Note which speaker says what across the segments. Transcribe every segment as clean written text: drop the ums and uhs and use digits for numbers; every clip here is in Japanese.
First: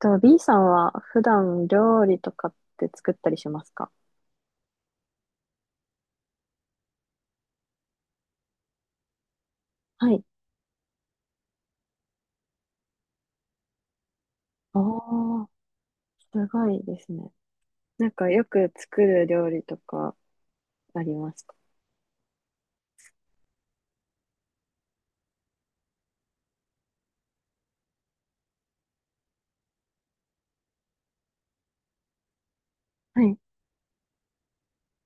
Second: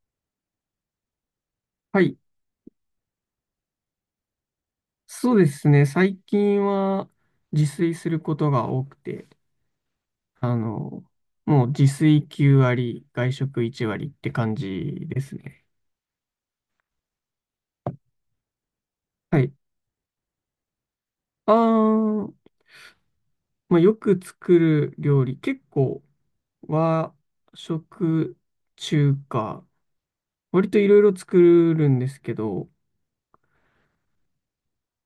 Speaker 1: と、B さんは普段
Speaker 2: は
Speaker 1: 料
Speaker 2: い。
Speaker 1: 理とかって作ったりしますか？
Speaker 2: そうですね。最近は自炊することが多くて、
Speaker 1: はい。
Speaker 2: あの、もう自炊9割、外食1割って感
Speaker 1: あ
Speaker 2: じです
Speaker 1: あ、
Speaker 2: ね。
Speaker 1: すごいですね。なんかよく作る
Speaker 2: は
Speaker 1: 料
Speaker 2: い。
Speaker 1: 理とかあります
Speaker 2: あ
Speaker 1: か？
Speaker 2: ー、まあ、よく作る料理、結構和食、中華、割といろいろ作るんですけど、
Speaker 1: はい。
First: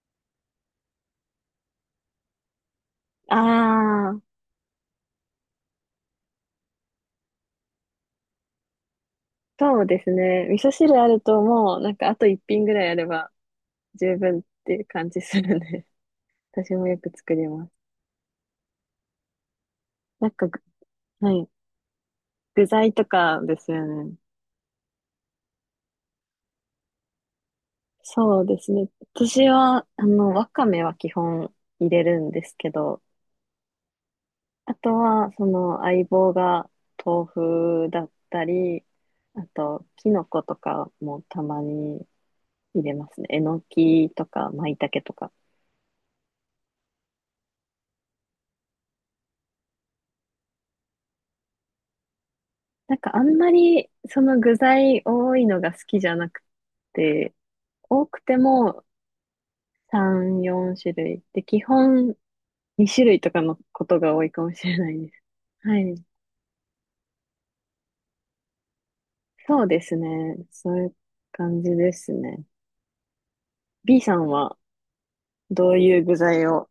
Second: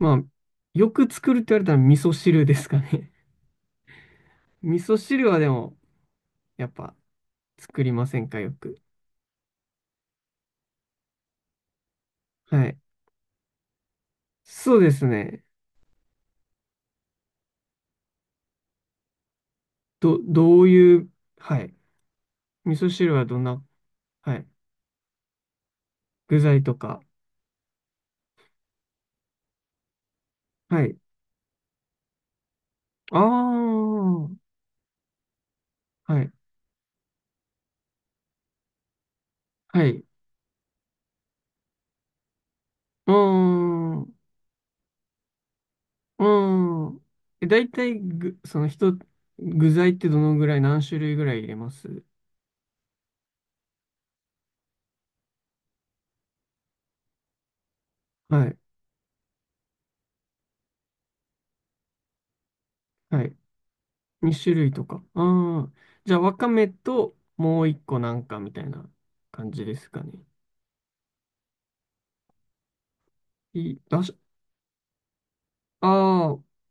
Speaker 2: まあ、よく作るって言われたら味噌汁ですかね。
Speaker 1: ああ、
Speaker 2: 味噌汁はでも、やっぱ作りませんか、よく。
Speaker 1: そうですね。味噌汁あるともう、なんかあと一品
Speaker 2: は
Speaker 1: ぐ
Speaker 2: い。
Speaker 1: らいあれば十分って
Speaker 2: そ
Speaker 1: い
Speaker 2: う
Speaker 1: う
Speaker 2: です
Speaker 1: 感じす
Speaker 2: ね。
Speaker 1: るんで、私もよく作ります。
Speaker 2: ど、
Speaker 1: なんか
Speaker 2: どういう、
Speaker 1: はい。
Speaker 2: はい。
Speaker 1: 具
Speaker 2: 味噌
Speaker 1: 材と
Speaker 2: 汁はど
Speaker 1: か
Speaker 2: ん
Speaker 1: で
Speaker 2: な、
Speaker 1: すよね。
Speaker 2: はい。具材とか。
Speaker 1: そうですね。私は、あの、わかめ
Speaker 2: は
Speaker 1: は
Speaker 2: い。
Speaker 1: 基本入れるんですけど、
Speaker 2: ああ、は
Speaker 1: あとは、その相
Speaker 2: い。
Speaker 1: 棒が豆腐だったり、あと、
Speaker 2: はい。
Speaker 1: キノコとかもたまに入れま
Speaker 2: うー
Speaker 1: すね。えの
Speaker 2: ん、
Speaker 1: き
Speaker 2: う
Speaker 1: とか、舞茸とか。
Speaker 2: ーん。大体ぐ、その人、具材ってどのぐらい、何種類ぐらい入れます？
Speaker 1: なんかあんまり、その具材多いのが好きじゃなくて、多くて
Speaker 2: はい。
Speaker 1: も3、4種類。で、基本2種類
Speaker 2: は
Speaker 1: と
Speaker 2: い。
Speaker 1: かのことが多いかもし
Speaker 2: 2
Speaker 1: れ
Speaker 2: 種類と
Speaker 1: ない
Speaker 2: か。
Speaker 1: です。
Speaker 2: ああ。
Speaker 1: はい。
Speaker 2: じゃあ、わかめと、もう一個なんかみたいな感
Speaker 1: そ
Speaker 2: じ
Speaker 1: う
Speaker 2: で
Speaker 1: で
Speaker 2: す
Speaker 1: す
Speaker 2: かね。
Speaker 1: ね。そういう感じですね。
Speaker 2: い、
Speaker 1: B
Speaker 2: だし、
Speaker 1: さんはどう
Speaker 2: あ
Speaker 1: いう具
Speaker 2: あ、
Speaker 1: 材を。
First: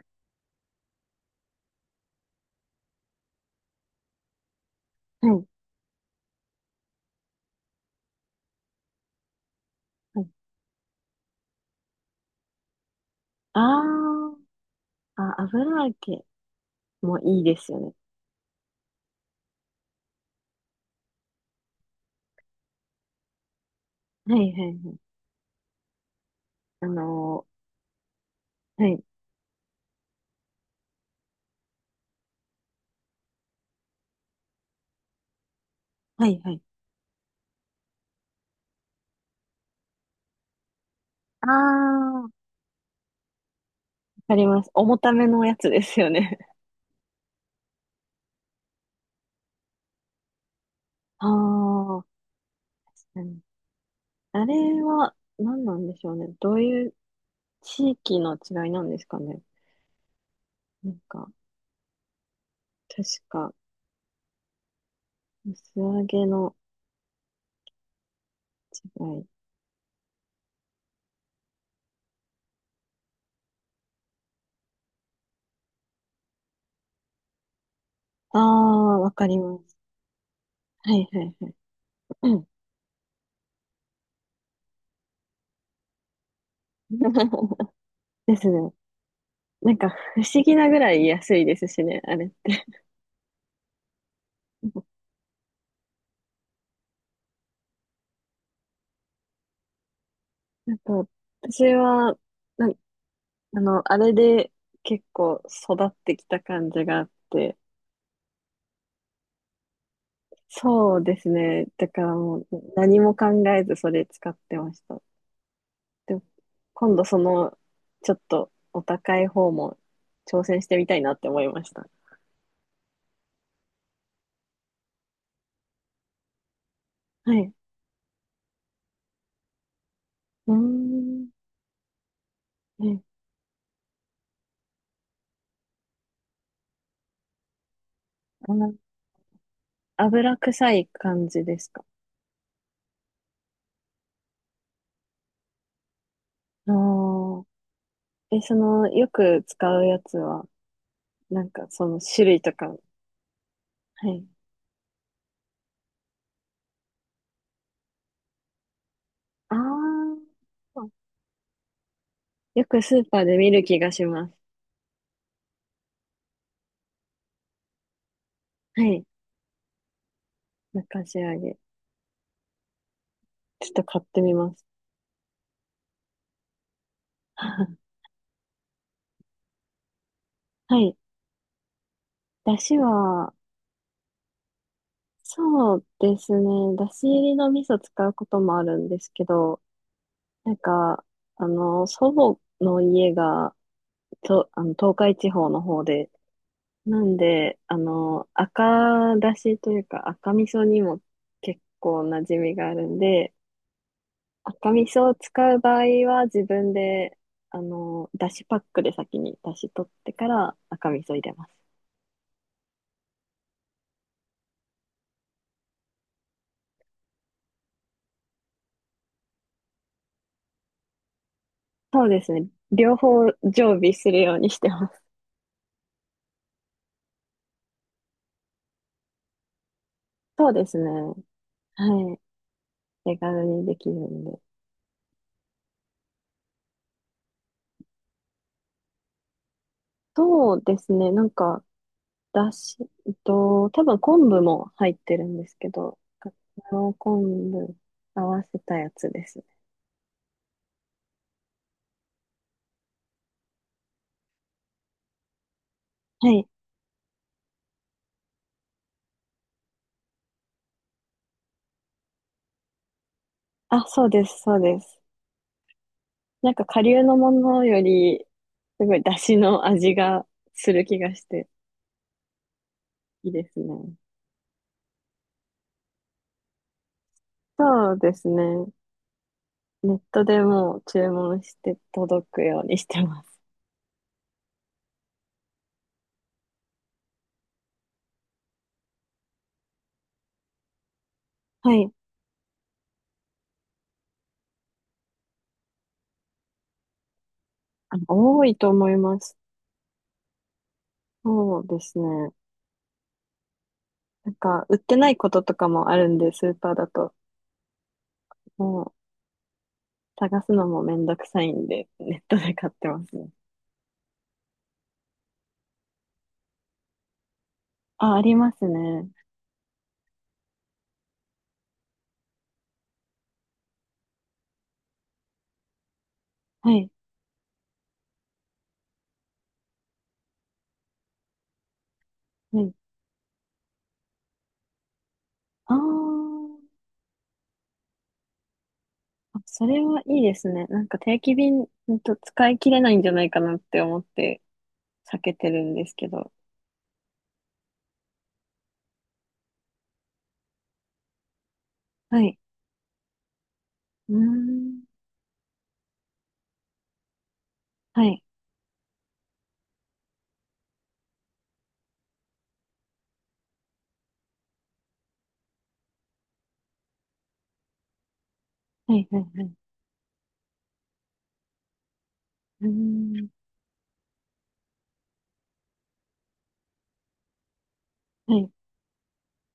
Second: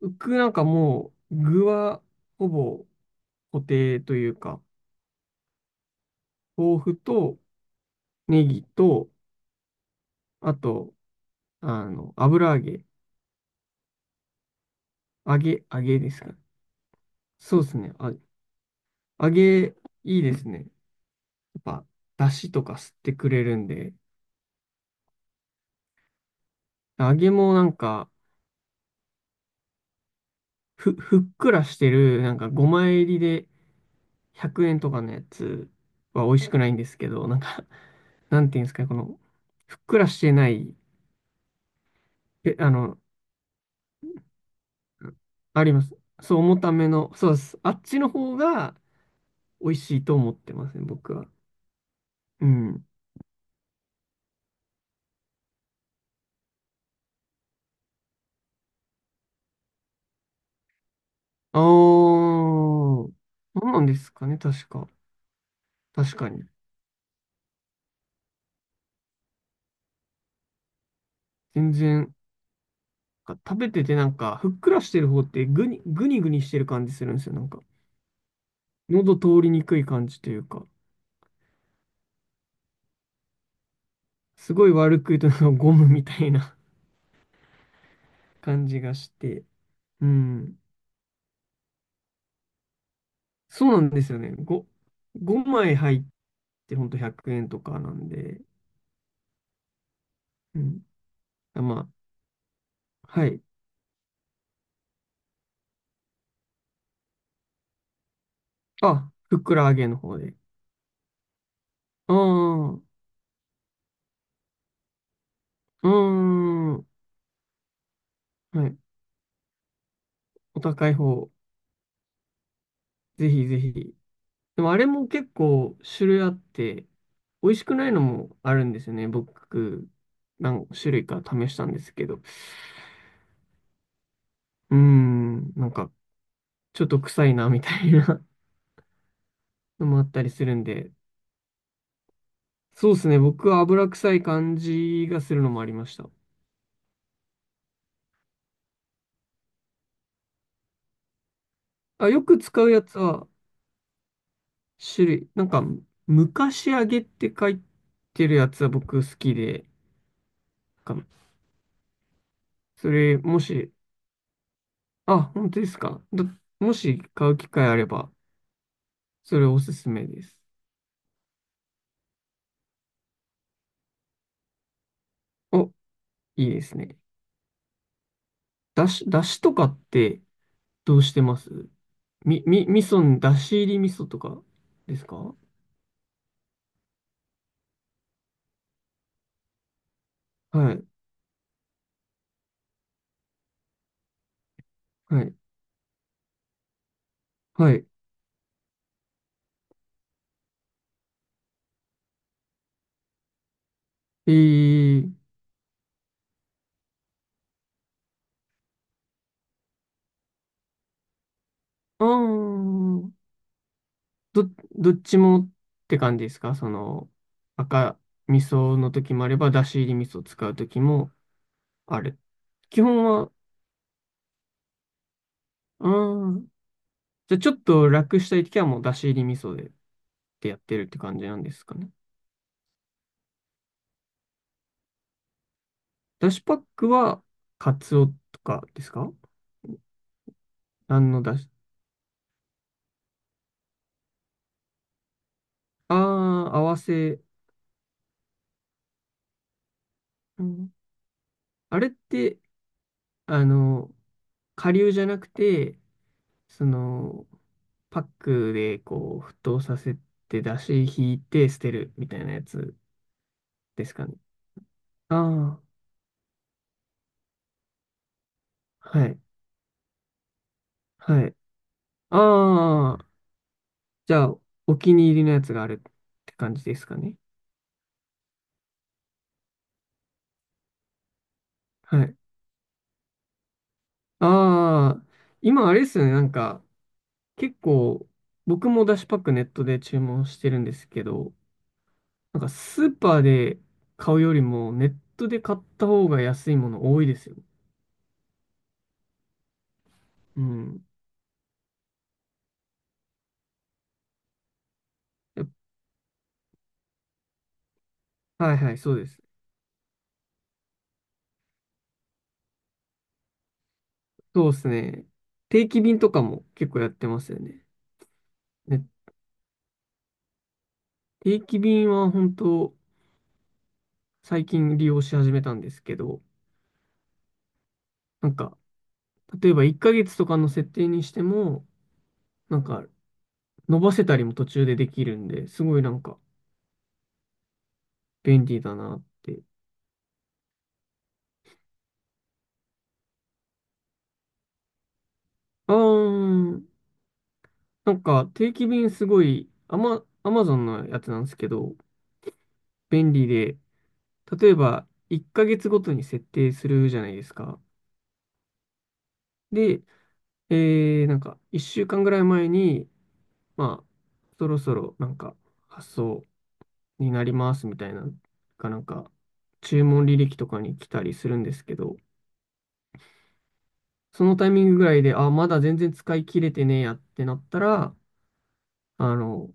Speaker 2: 僕なんかもう、具は、ほぼ固定というか、
Speaker 1: はい。
Speaker 2: 豆腐と、ネギと、
Speaker 1: はい。
Speaker 2: あと、油揚げ。
Speaker 1: ああ。
Speaker 2: 揚
Speaker 1: あ、
Speaker 2: げ、揚
Speaker 1: 油揚
Speaker 2: げです
Speaker 1: げ
Speaker 2: かね。
Speaker 1: もいいで
Speaker 2: そうで
Speaker 1: す
Speaker 2: す
Speaker 1: よ
Speaker 2: ね。
Speaker 1: ね。
Speaker 2: あ、揚げ、いいですね。やっぱ、だしとか吸ってくれるんで。
Speaker 1: はいはいはい。あ
Speaker 2: 揚げ
Speaker 1: の
Speaker 2: もなんか、
Speaker 1: はい。
Speaker 2: ふっくらしてる、なんか5枚入りで100円とかのやつは
Speaker 1: は
Speaker 2: 美味
Speaker 1: い
Speaker 2: し
Speaker 1: は
Speaker 2: く
Speaker 1: い。
Speaker 2: ないんですけど、なんか、なんていうんですかね、この、ふっくらしてない、
Speaker 1: ああ、わ
Speaker 2: え、あの、
Speaker 1: かります。重ためのや
Speaker 2: あ
Speaker 1: つ
Speaker 2: り
Speaker 1: で
Speaker 2: ます。
Speaker 1: すよね。
Speaker 2: そう、重ための、そうです。あっちの方が美味しいと思ってますね、僕 は。
Speaker 1: ああ、
Speaker 2: うん。
Speaker 1: うん。あれは何なんでしょうね。どういう地域の違いなんですかね。なんか、
Speaker 2: ああ、
Speaker 1: 確
Speaker 2: そ
Speaker 1: か、
Speaker 2: うなんですかね、確か。
Speaker 1: 薄揚
Speaker 2: 確
Speaker 1: げ
Speaker 2: かに。
Speaker 1: の違い。
Speaker 2: 全然、なんか食べててなんか、ふっくらしてる方ってぐにぐにしてる感じするんですよ。なんか、
Speaker 1: ああ、わ
Speaker 2: 喉
Speaker 1: かり
Speaker 2: 通り
Speaker 1: ま
Speaker 2: に
Speaker 1: す。
Speaker 2: くい感じというか、
Speaker 1: はいはいはい。うん。
Speaker 2: すごい悪く言うとなんかゴムみたいな
Speaker 1: で す
Speaker 2: 感
Speaker 1: ね。
Speaker 2: じがして。
Speaker 1: なんか、
Speaker 2: う
Speaker 1: 不思議
Speaker 2: ん。
Speaker 1: なぐらい安いですしね、あれって。
Speaker 2: そうなんですよね。5枚入ってほんと100円とかなんで。う
Speaker 1: あ
Speaker 2: ん。
Speaker 1: と、
Speaker 2: あ
Speaker 1: 私
Speaker 2: ま
Speaker 1: は、なん
Speaker 2: はい。
Speaker 1: あの、あれで結構育ってきた感じがあって、
Speaker 2: あ、ふっくら揚げの方で。
Speaker 1: そうですね。だか
Speaker 2: あ
Speaker 1: らもう
Speaker 2: あ、う
Speaker 1: 何も考えずそれ使ってました。
Speaker 2: ー
Speaker 1: でも、
Speaker 2: ん。
Speaker 1: 今度その、ちょっと
Speaker 2: はい。
Speaker 1: お高い方も挑
Speaker 2: お
Speaker 1: 戦してみ
Speaker 2: 高い
Speaker 1: たいなって
Speaker 2: 方、
Speaker 1: 思いました。
Speaker 2: ぜひぜひ。でもあれも結構種類あって、
Speaker 1: は
Speaker 2: 美
Speaker 1: い。
Speaker 2: 味しくないのもあるんですよね。僕、
Speaker 1: うー
Speaker 2: 何種類か
Speaker 1: ん。
Speaker 2: 試したんですけど。
Speaker 1: ね、
Speaker 2: うーん、なんか、ちょっと臭いな、みたいな
Speaker 1: あの、
Speaker 2: のもあったり
Speaker 1: 油
Speaker 2: するん
Speaker 1: 臭い
Speaker 2: で。
Speaker 1: 感じですか？
Speaker 2: そうですね。僕は油臭い感じがするのもありました。
Speaker 1: ああ。え、その、よく使うやつは、なんかその
Speaker 2: あ、よ
Speaker 1: 種
Speaker 2: く
Speaker 1: 類と
Speaker 2: 使う
Speaker 1: か、
Speaker 2: やつは、
Speaker 1: はい。
Speaker 2: 種類、なんか、昔揚げって書いてるやつは僕好き
Speaker 1: あ
Speaker 2: で、なん
Speaker 1: あ。
Speaker 2: か
Speaker 1: よく
Speaker 2: そ
Speaker 1: スーパ
Speaker 2: れ、
Speaker 1: ーで
Speaker 2: も
Speaker 1: 見る
Speaker 2: し、
Speaker 1: 気がします。
Speaker 2: あ、本当ですか。だもし買う機会あれば、
Speaker 1: はい。
Speaker 2: それおすすめです。
Speaker 1: 中仕上げ。ちょっと買ってみます。
Speaker 2: おいいですね。だしとかって
Speaker 1: はい。
Speaker 2: どうしてます？み、
Speaker 1: だ
Speaker 2: み、
Speaker 1: し
Speaker 2: 味噌の、
Speaker 1: は、
Speaker 2: だし入り味噌とかですか？は
Speaker 1: そうですね。だし入りの味噌使うこともあるんですけど、なん
Speaker 2: い、
Speaker 1: か、あの、祖母の家が、と、あの、東海
Speaker 2: は
Speaker 1: 地
Speaker 2: い、
Speaker 1: 方の方で、なんで、
Speaker 2: は
Speaker 1: あ
Speaker 2: い。
Speaker 1: の、赤だしというか赤味噌にも結構馴染みがあるんで、
Speaker 2: え
Speaker 1: 赤味噌
Speaker 2: ー、
Speaker 1: を使う場合は自分で、あの、だしパックで先にだし取ってから赤味噌入れます。
Speaker 2: あー、ど、どっちもって感じですか？その、赤味噌の時もあれば、だし入り味噌を使う時もあ
Speaker 1: そう
Speaker 2: る。
Speaker 1: ですね。
Speaker 2: 基
Speaker 1: 両
Speaker 2: 本
Speaker 1: 方
Speaker 2: は、
Speaker 1: 常備するようにしてます。
Speaker 2: あー、じゃあちょっと楽したい時はもうだし入り味噌でっ て
Speaker 1: そう
Speaker 2: やっ
Speaker 1: で
Speaker 2: て
Speaker 1: す
Speaker 2: るっ
Speaker 1: ね。
Speaker 2: て
Speaker 1: は
Speaker 2: 感じなんですかね。
Speaker 1: い。手軽にできるんで。
Speaker 2: だしパックは、カツオとかですか？
Speaker 1: そうですね。
Speaker 2: 何の
Speaker 1: なん
Speaker 2: だし？
Speaker 1: か、だし、多分昆布も入ってるんですけ
Speaker 2: あ
Speaker 1: ど、か
Speaker 2: あ、合
Speaker 1: つ
Speaker 2: わ
Speaker 1: お
Speaker 2: せ。
Speaker 1: 昆布合わせたやつですね。
Speaker 2: うん、あれって、あの、顆粒じゃなくて、
Speaker 1: はい。
Speaker 2: その、パックでこう、沸騰させて、出汁引いて捨てるみたいなやつ
Speaker 1: あ、
Speaker 2: です
Speaker 1: そ
Speaker 2: か
Speaker 1: う
Speaker 2: ね。
Speaker 1: です、そうです。
Speaker 2: ああ、
Speaker 1: なんか、顆粒のものより、すごい
Speaker 2: は
Speaker 1: だ
Speaker 2: い、
Speaker 1: しの味がする気がし
Speaker 2: はい。
Speaker 1: て、
Speaker 2: ああ、
Speaker 1: いいですね。
Speaker 2: じゃあ、お気に入りのやつがあるって感じですかね。
Speaker 1: そうですね。ネットでもう注文して
Speaker 2: はい。
Speaker 1: 届くようにしてます。
Speaker 2: ああ、今あれですよね、なんか、結構、僕も出汁パックネットで注文してるんですけど、
Speaker 1: はい。
Speaker 2: なんかスーパーで買うよりもネットで買った方が安いもの多いですよ。
Speaker 1: あ、多いと思います。
Speaker 2: うん。
Speaker 1: そうですね。なんか、売ってないこと
Speaker 2: やっ
Speaker 1: とかもあるんで、スーパーだと。
Speaker 2: はい、はい、
Speaker 1: もう、
Speaker 2: そうです。
Speaker 1: 探すのもめんどくさいんで、ネットで買ってますね。
Speaker 2: そうですね。定期便とかも結構やってますよね。
Speaker 1: あ、あります
Speaker 2: ね、
Speaker 1: ね。
Speaker 2: 定期便は本当最近利用し始めたんですけど、
Speaker 1: はい。
Speaker 2: なんか例えば1ヶ月とかの設定にしても、な
Speaker 1: は
Speaker 2: ん
Speaker 1: い。
Speaker 2: か伸ばせたりも途中でできるんで、す
Speaker 1: あ
Speaker 2: ごいなんか
Speaker 1: ー。
Speaker 2: 便利だなっ
Speaker 1: あ、
Speaker 2: て。
Speaker 1: それはいいですね。なんか定期便、ほんと使い切れないんじゃないかなって思って避けてる
Speaker 2: あ
Speaker 1: んですけど。
Speaker 2: ー、なんか定期便すごい、アマゾンのやつなんですけど、
Speaker 1: はい。
Speaker 2: 便利で、
Speaker 1: うー
Speaker 2: 例え
Speaker 1: ん。
Speaker 2: ば1ヶ月ごとに設定するじゃないですか。
Speaker 1: はい。
Speaker 2: で、なんか1週間ぐらい前に、まあ、そろそろなんか発送になりますみたいな、かなん
Speaker 1: はい、
Speaker 2: か
Speaker 1: はい、はい。
Speaker 2: 注文履歴とかに来たりするんですけど、
Speaker 1: うーん。
Speaker 2: そのタイミングぐらいで、あ、まだ全然使い切れてねえやってなったら、
Speaker 1: はい。
Speaker 2: あの、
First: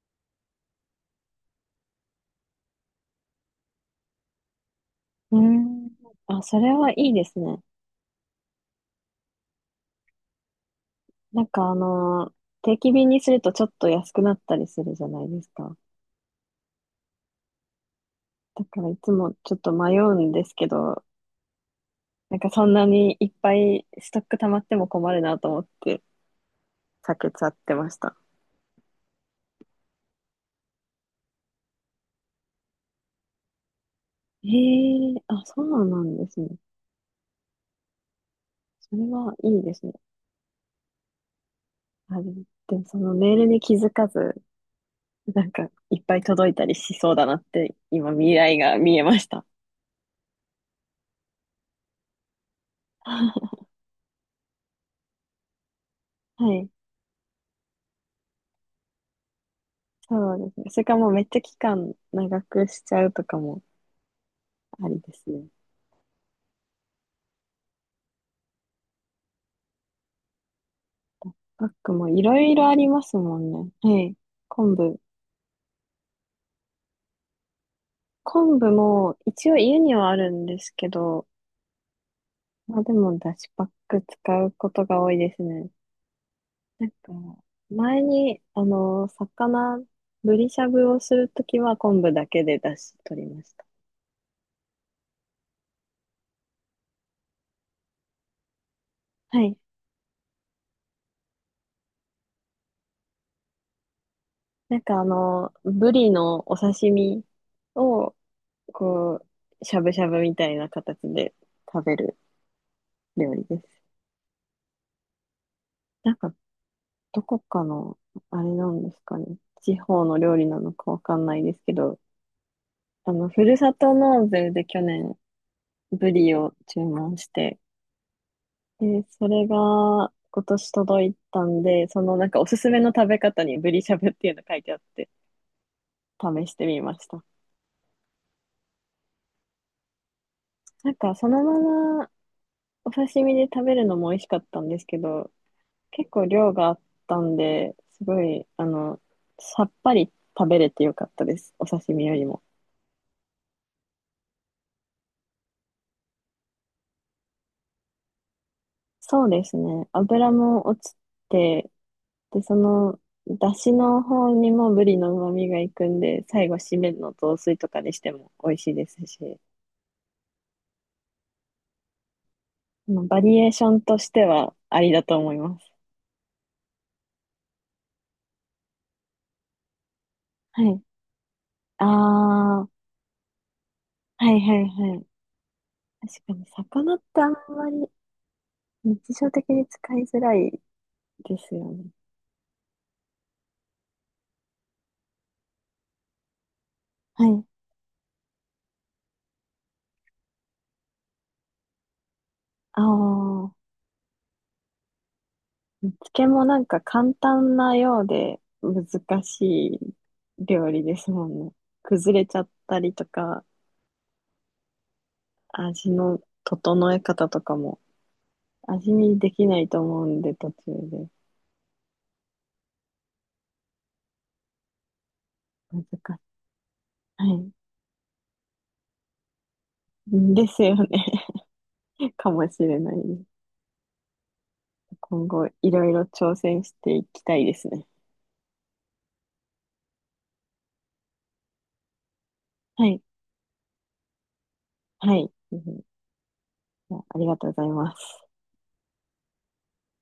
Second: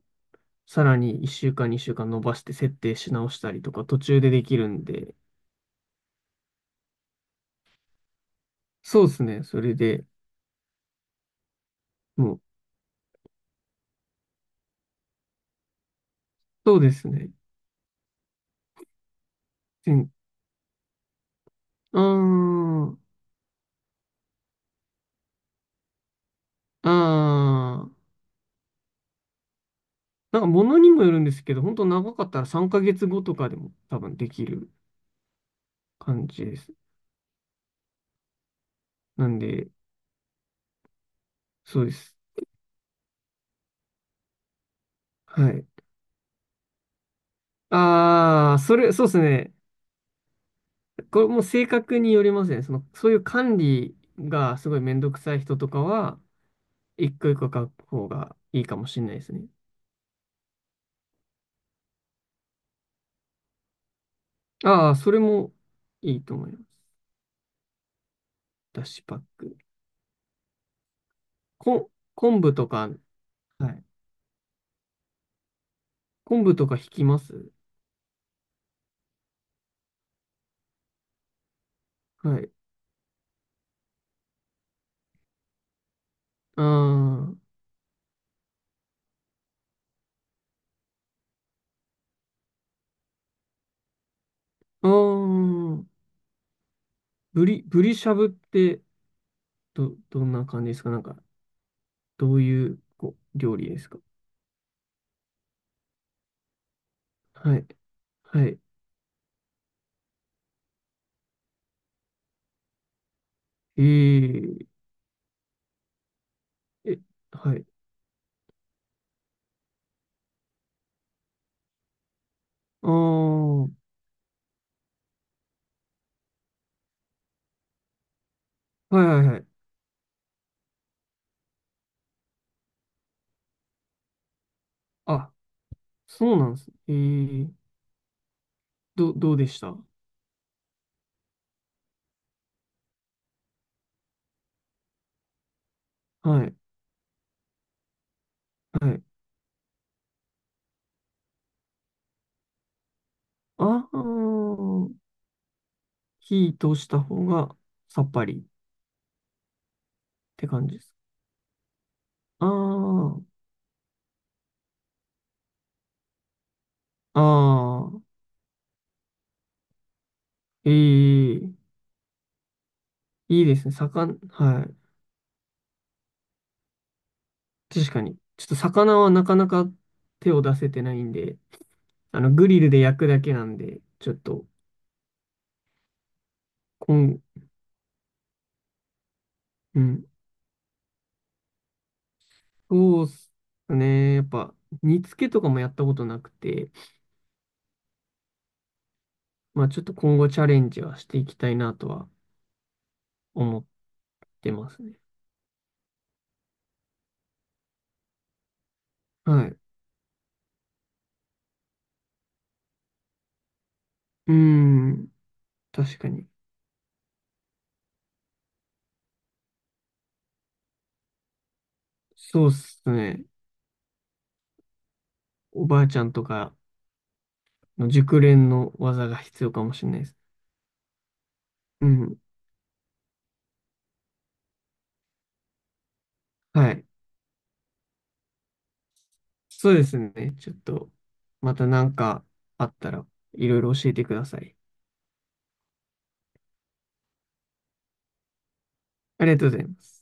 Speaker 2: さらに1週間、2週間伸ばして設定し直したりとか途中でできるんで、
Speaker 1: うーん。あ、それはいいですね。
Speaker 2: そうですね。それで、
Speaker 1: なんかあの、
Speaker 2: もう、
Speaker 1: 定期便にするとちょっと安くなったりするじゃないですか。
Speaker 2: そうですね。
Speaker 1: だからいつもちょっと迷うんですけど、
Speaker 2: うー
Speaker 1: なんかそんな
Speaker 2: ん、う
Speaker 1: にいっぱいストック溜まっても困るなと思って
Speaker 2: ー
Speaker 1: 避けちゃってま
Speaker 2: ん。
Speaker 1: した。
Speaker 2: なんか物にもよるんですけど、本当長かったら3ヶ月後とかでも多分でき
Speaker 1: え
Speaker 2: る
Speaker 1: え、あ、そうなん
Speaker 2: 感
Speaker 1: です
Speaker 2: じ
Speaker 1: ね。
Speaker 2: です。
Speaker 1: それ
Speaker 2: な
Speaker 1: は
Speaker 2: ん
Speaker 1: いい
Speaker 2: で、
Speaker 1: ですね。
Speaker 2: そうで
Speaker 1: あ
Speaker 2: す。
Speaker 1: れ、でもそのメールに気づかず、な
Speaker 2: は
Speaker 1: ん
Speaker 2: い。
Speaker 1: かいっぱい届いたりしそうだなって今未
Speaker 2: あ
Speaker 1: 来
Speaker 2: あ、そ
Speaker 1: が
Speaker 2: れ、
Speaker 1: 見え
Speaker 2: そうで
Speaker 1: ま
Speaker 2: す
Speaker 1: した。
Speaker 2: ね。これも性格によりますね。そ の、そういう管
Speaker 1: は
Speaker 2: 理がすごいめんどくさい人とかは、
Speaker 1: い、
Speaker 2: 一個一個書く方がいいかもしれないですね。
Speaker 1: そうですね。それかもうめっちゃ期間長くしちゃうとかもあ
Speaker 2: ああ、
Speaker 1: り
Speaker 2: そ
Speaker 1: で
Speaker 2: れ
Speaker 1: すね。
Speaker 2: もいいと思います。ダッシュパック。
Speaker 1: パッ
Speaker 2: こ、
Speaker 1: クもいろ
Speaker 2: 昆
Speaker 1: い
Speaker 2: 布
Speaker 1: ろ
Speaker 2: と
Speaker 1: あり
Speaker 2: か、
Speaker 1: ますもんね。
Speaker 2: はい。
Speaker 1: はい。昆布。
Speaker 2: 昆布とか引きます？
Speaker 1: 昆布も一応家にはあるんですけど、
Speaker 2: はい。
Speaker 1: まあでもだしパック使うことが多いですね。
Speaker 2: あ
Speaker 1: なんか、
Speaker 2: あ。
Speaker 1: 前に、あの、魚、ブリしゃぶをするときは昆布だけでだし取りました。
Speaker 2: ああ、ブリしゃぶって
Speaker 1: はい。
Speaker 2: どんな感じですか？なんか、どういう、こう、料理ですか？
Speaker 1: なんかあの、ブリのお刺身
Speaker 2: はい。
Speaker 1: を、
Speaker 2: はい。
Speaker 1: こう、しゃぶしゃぶみたいな形で食べる料理で
Speaker 2: え
Speaker 1: す。
Speaker 2: ー、
Speaker 1: なんか
Speaker 2: え、
Speaker 1: どこ
Speaker 2: は
Speaker 1: か
Speaker 2: い。
Speaker 1: の、あれなんですかね。地方の料理なのかわかんないですけど、
Speaker 2: ああ、
Speaker 1: あの、ふる
Speaker 2: は
Speaker 1: さと納税で去年、ブリを注文して、
Speaker 2: い、
Speaker 1: で、
Speaker 2: は
Speaker 1: そ
Speaker 2: い、はい。
Speaker 1: れが今年届いたんで、そのなんかおすすめの食べ方にブリしゃぶっていうの書いてあって、
Speaker 2: あ、そう
Speaker 1: 試
Speaker 2: な
Speaker 1: し
Speaker 2: んで
Speaker 1: て
Speaker 2: すね。
Speaker 1: みました。
Speaker 2: どうでした？
Speaker 1: なんかそのままお刺身で食べるのも美味しかったんですけど、結構
Speaker 2: は
Speaker 1: 量
Speaker 2: い。
Speaker 1: があったんで、すごい、あ
Speaker 2: は
Speaker 1: の、
Speaker 2: い。
Speaker 1: さっぱり食べれてよかったです。お刺身よりも。
Speaker 2: ああ、火通した方がさっぱりっ
Speaker 1: そうですね。油
Speaker 2: て感
Speaker 1: も
Speaker 2: じ
Speaker 1: 落
Speaker 2: で
Speaker 1: ち
Speaker 2: す。
Speaker 1: て、で、
Speaker 2: あ
Speaker 1: その、
Speaker 2: あ、
Speaker 1: だしの方にもブリの旨味がいくんで、最後、締めの
Speaker 2: あ
Speaker 1: 雑炊とかにし
Speaker 2: あ、
Speaker 1: ても美味しいですし、
Speaker 2: ええ、
Speaker 1: まあバリ
Speaker 2: いい
Speaker 1: エー
Speaker 2: で
Speaker 1: シ
Speaker 2: す
Speaker 1: ョ
Speaker 2: ね。
Speaker 1: ンとし
Speaker 2: 魚、
Speaker 1: ては
Speaker 2: はい。
Speaker 1: ありだと思います。
Speaker 2: 確かに。ちょっと魚はなかなか手を出
Speaker 1: は
Speaker 2: せ
Speaker 1: い。
Speaker 2: てないんで、
Speaker 1: あ
Speaker 2: グ
Speaker 1: あ、
Speaker 2: リ
Speaker 1: は
Speaker 2: ルで焼くだけなんで、ちょっ
Speaker 1: いはい
Speaker 2: と、
Speaker 1: はい。確かに、
Speaker 2: こ
Speaker 1: 魚って
Speaker 2: ん、
Speaker 1: あんまり日常的に
Speaker 2: う
Speaker 1: 使い
Speaker 2: ん。
Speaker 1: づらいですよね。
Speaker 2: そうっすね。やっぱ、煮付けとかもやったことなくて、
Speaker 1: はい。
Speaker 2: まあちょっと今後チャレンジはしていきたいなとは
Speaker 1: ああ。
Speaker 2: 思ってますね。
Speaker 1: 漬けもなんか簡単なようで難
Speaker 2: はい。う
Speaker 1: しい料理ですもんね。崩れちゃったりとか、
Speaker 2: ーん。
Speaker 1: 味
Speaker 2: 確か
Speaker 1: の
Speaker 2: に。
Speaker 1: 整え方とかも味見できないと思うんで途中で
Speaker 2: そうっすね。おば
Speaker 1: 難
Speaker 2: あ
Speaker 1: し
Speaker 2: ちゃん
Speaker 1: い。
Speaker 2: とか
Speaker 1: はい。
Speaker 2: の熟練の技が必要かもしれないです。
Speaker 1: ですよね。
Speaker 2: う ん。
Speaker 1: かもしれないです。今後いろいろ挑戦
Speaker 2: は
Speaker 1: し
Speaker 2: い。
Speaker 1: ていきたいですね。
Speaker 2: そうですね。ちょっと、またなんかあっ
Speaker 1: は
Speaker 2: た
Speaker 1: い。
Speaker 2: らいろいろ教えてください。
Speaker 1: はい。うん、じゃあありがとうございます。
Speaker 2: ありがとうございます。